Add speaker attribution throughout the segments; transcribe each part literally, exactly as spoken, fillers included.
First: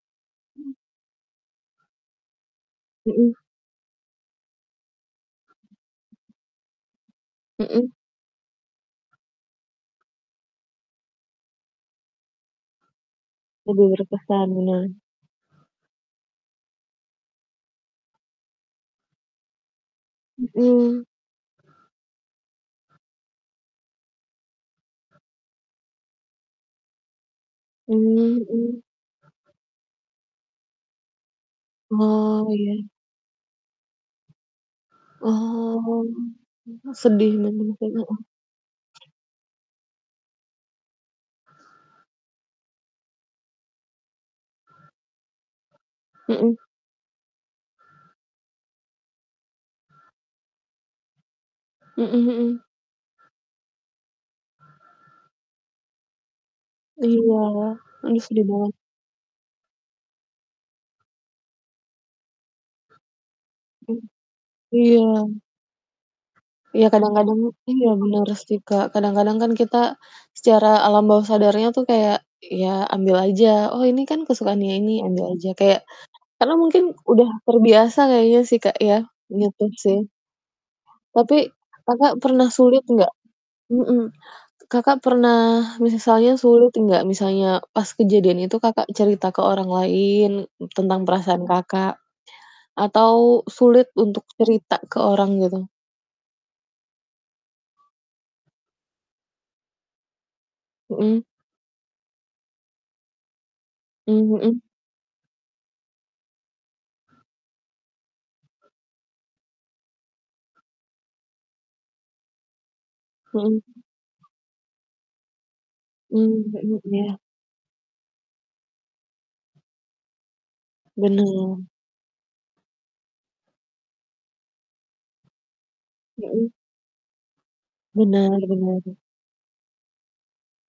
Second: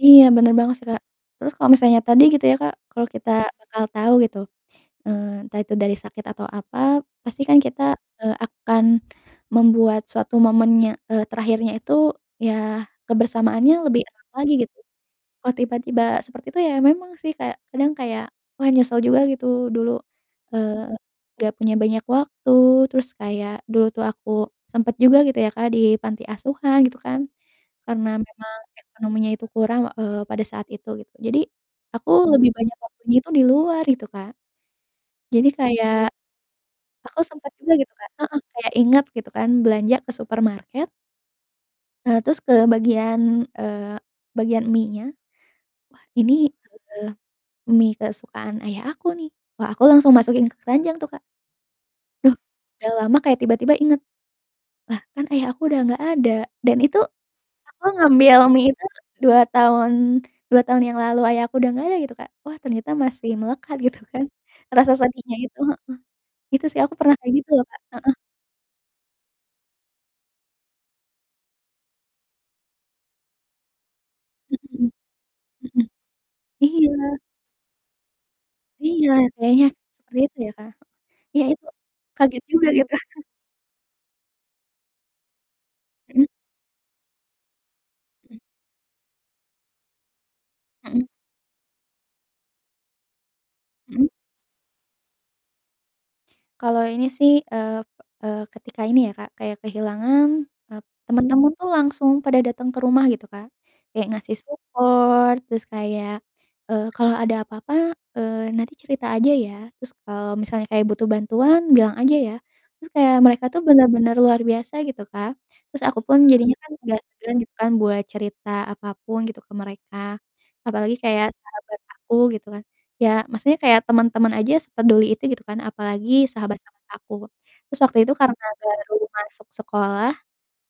Speaker 1: Iya bener
Speaker 2: Mhm.
Speaker 1: banget sih Kak. Terus kalau misalnya tadi gitu ya Kak kalau kita
Speaker 2: Mhm.
Speaker 1: bakal tahu gitu, eee, entah itu dari sakit atau apa pasti kan kita,
Speaker 2: Mhm.
Speaker 1: eee, akan membuat suatu momennya, eee, terakhirnya itu ya kebersamaannya
Speaker 2: Lebih
Speaker 1: lebih erat
Speaker 2: berkesan
Speaker 1: lagi gitu,
Speaker 2: bener.
Speaker 1: kalau tiba-tiba seperti itu ya memang sih kayak kadang kayak, wah, nyesel juga gitu dulu, eee,
Speaker 2: Mhm.
Speaker 1: nggak punya banyak waktu terus kayak dulu tuh aku sempet juga gitu ya Kak di panti asuhan, gitu kan, karena
Speaker 2: Mmm,
Speaker 1: memang
Speaker 2: mhm.
Speaker 1: ekonominya itu kurang, eee, pada saat itu gitu jadi aku
Speaker 2: Oh
Speaker 1: lebih banyak
Speaker 2: ya.
Speaker 1: waktunya itu di luar gitu Kak, jadi kayak
Speaker 2: Oh
Speaker 1: aku
Speaker 2: sedih
Speaker 1: sempet
Speaker 2: ben
Speaker 1: juga
Speaker 2: [unintelligible]
Speaker 1: gitu
Speaker 2: heeh.
Speaker 1: Kak heeh, kayak inget gitu kan belanja ke supermarket eee, terus ke bagian, eee, bagian mienya. Wah ini,
Speaker 2: Mhm.
Speaker 1: eee, mie kesukaan ayah aku nih. Wah aku langsung masukin ke keranjang tuh Kak.
Speaker 2: Hmm
Speaker 1: Duh
Speaker 2: hmm.
Speaker 1: udah lama kayak tiba-tiba inget, lah kan ayah aku udah nggak ada. Dan itu
Speaker 2: Iya
Speaker 1: aku
Speaker 2: ini
Speaker 1: ngambil
Speaker 2: sedih
Speaker 1: mie
Speaker 2: banget.
Speaker 1: itu dua tahun dua tahun yang lalu Ayah aku udah nggak ada gitu Kak. Wah ternyata masih melekat gitu
Speaker 2: Mmm
Speaker 1: kan rasa
Speaker 2: iya.
Speaker 1: sedihnya itu, heeh. Itu sih,
Speaker 2: Iya
Speaker 1: aku pernah kayak
Speaker 2: kadang-kadang
Speaker 1: gitu loh Kak,
Speaker 2: iya
Speaker 1: heeh.
Speaker 2: benar sih Kak. Kadang-kadang kan kita secara alam bawah sadarnya tuh kayak ya ambil aja. "Oh ini kan kesukaannya
Speaker 1: Mhm,
Speaker 2: ini," ambil aja, kayak
Speaker 1: mhm
Speaker 2: karena mungkin
Speaker 1: iya.
Speaker 2: udah terbiasa kayaknya sih Kak ya.
Speaker 1: Iya
Speaker 2: Gitu
Speaker 1: kayaknya
Speaker 2: sih.
Speaker 1: seperti itu ya Kak.
Speaker 2: Tapi
Speaker 1: Iya itu
Speaker 2: Kakak
Speaker 1: kaget
Speaker 2: pernah
Speaker 1: juga
Speaker 2: sulit
Speaker 1: gitu.
Speaker 2: nggak? Mhm. Kakak pernah,
Speaker 1: Mhm.
Speaker 2: misalnya sulit nggak, misalnya pas
Speaker 1: Hmm.
Speaker 2: kejadian itu Kakak cerita ke orang lain tentang
Speaker 1: Mhm.
Speaker 2: perasaan Kakak? Atau sulit
Speaker 1: Mhm.
Speaker 2: untuk cerita ke orang gitu?
Speaker 1: Kalau ini sih, eee eee, ketika ini ya Kak, kayak kehilangan, eee,
Speaker 2: Mhm.
Speaker 1: temen-temen tuh langsung pada datang ke rumah gitu Kak. Kayak
Speaker 2: Mmm,
Speaker 1: ngasih
Speaker 2: mhm.
Speaker 1: support terus kayak, eee, "Kalau ada apa-apa, eee, nanti cerita aja ya. Terus kalau misalnya kayak butuh bantuan bilang aja ya." Terus kayak mereka tuh
Speaker 2: Mhm.
Speaker 1: bener-bener luar biasa gitu Kak. Terus aku pun
Speaker 2: Mmm,
Speaker 1: jadinya kan
Speaker 2: mhm,
Speaker 1: agak
Speaker 2: iya.
Speaker 1: segan gitu kan buat cerita apapun gitu ke mereka, apalagi kayak
Speaker 2: Bener.
Speaker 1: sahabat aku gitu kan. Ya maksudnya kayak temen-temen aja sepeduli itu gitu kan, apalagi
Speaker 2: Mhm.
Speaker 1: sahabat-sahabat aku terus waktu itu
Speaker 2: Benar
Speaker 1: karena
Speaker 2: benar.
Speaker 1: baru masuk sekolah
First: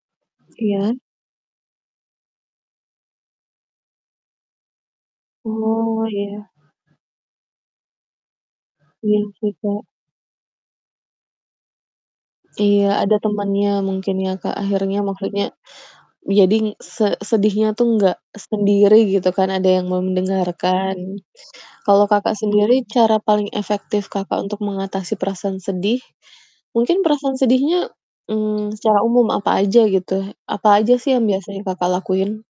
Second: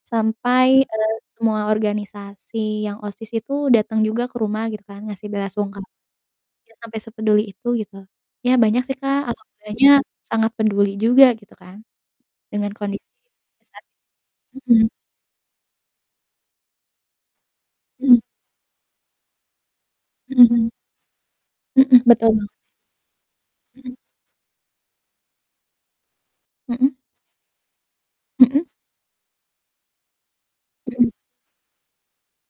Speaker 1: sampai,
Speaker 2: Iya.
Speaker 1: eee, semua organisasi yang OSIS itu datang juga ke rumah gitu kan, ngasih bela sungkawa,
Speaker 2: Oh iya.
Speaker 1: ya sampai sepeduli itu gitu. Ya banyak sih
Speaker 2: Iya
Speaker 1: Kak, agak
Speaker 2: sih Kak.
Speaker 1: banyak, sangat peduli juga gitu kan dengan
Speaker 2: Iya
Speaker 1: kondisi
Speaker 2: ada temannya
Speaker 1: saat
Speaker 2: mungkin ya Kak
Speaker 1: itu, mhm.
Speaker 2: akhirnya, maksudnya jadi se sedihnya tuh nggak
Speaker 1: Hmm.
Speaker 2: sendiri gitu kan, ada yang
Speaker 1: Mhm mhm,
Speaker 2: mendengarkan.
Speaker 1: mhm,
Speaker 2: Kalau
Speaker 1: betul
Speaker 2: Kakak
Speaker 1: banget.
Speaker 2: sendiri cara paling
Speaker 1: Mhm.
Speaker 2: efektif Kakak untuk mengatasi perasaan sedih
Speaker 1: Mhm.
Speaker 2: mungkin perasaan sedihnya,
Speaker 1: Mhm.
Speaker 2: mmm, secara umum apa aja gitu, apa aja sih
Speaker 1: Mhm.
Speaker 2: yang biasanya Kakak lakuin?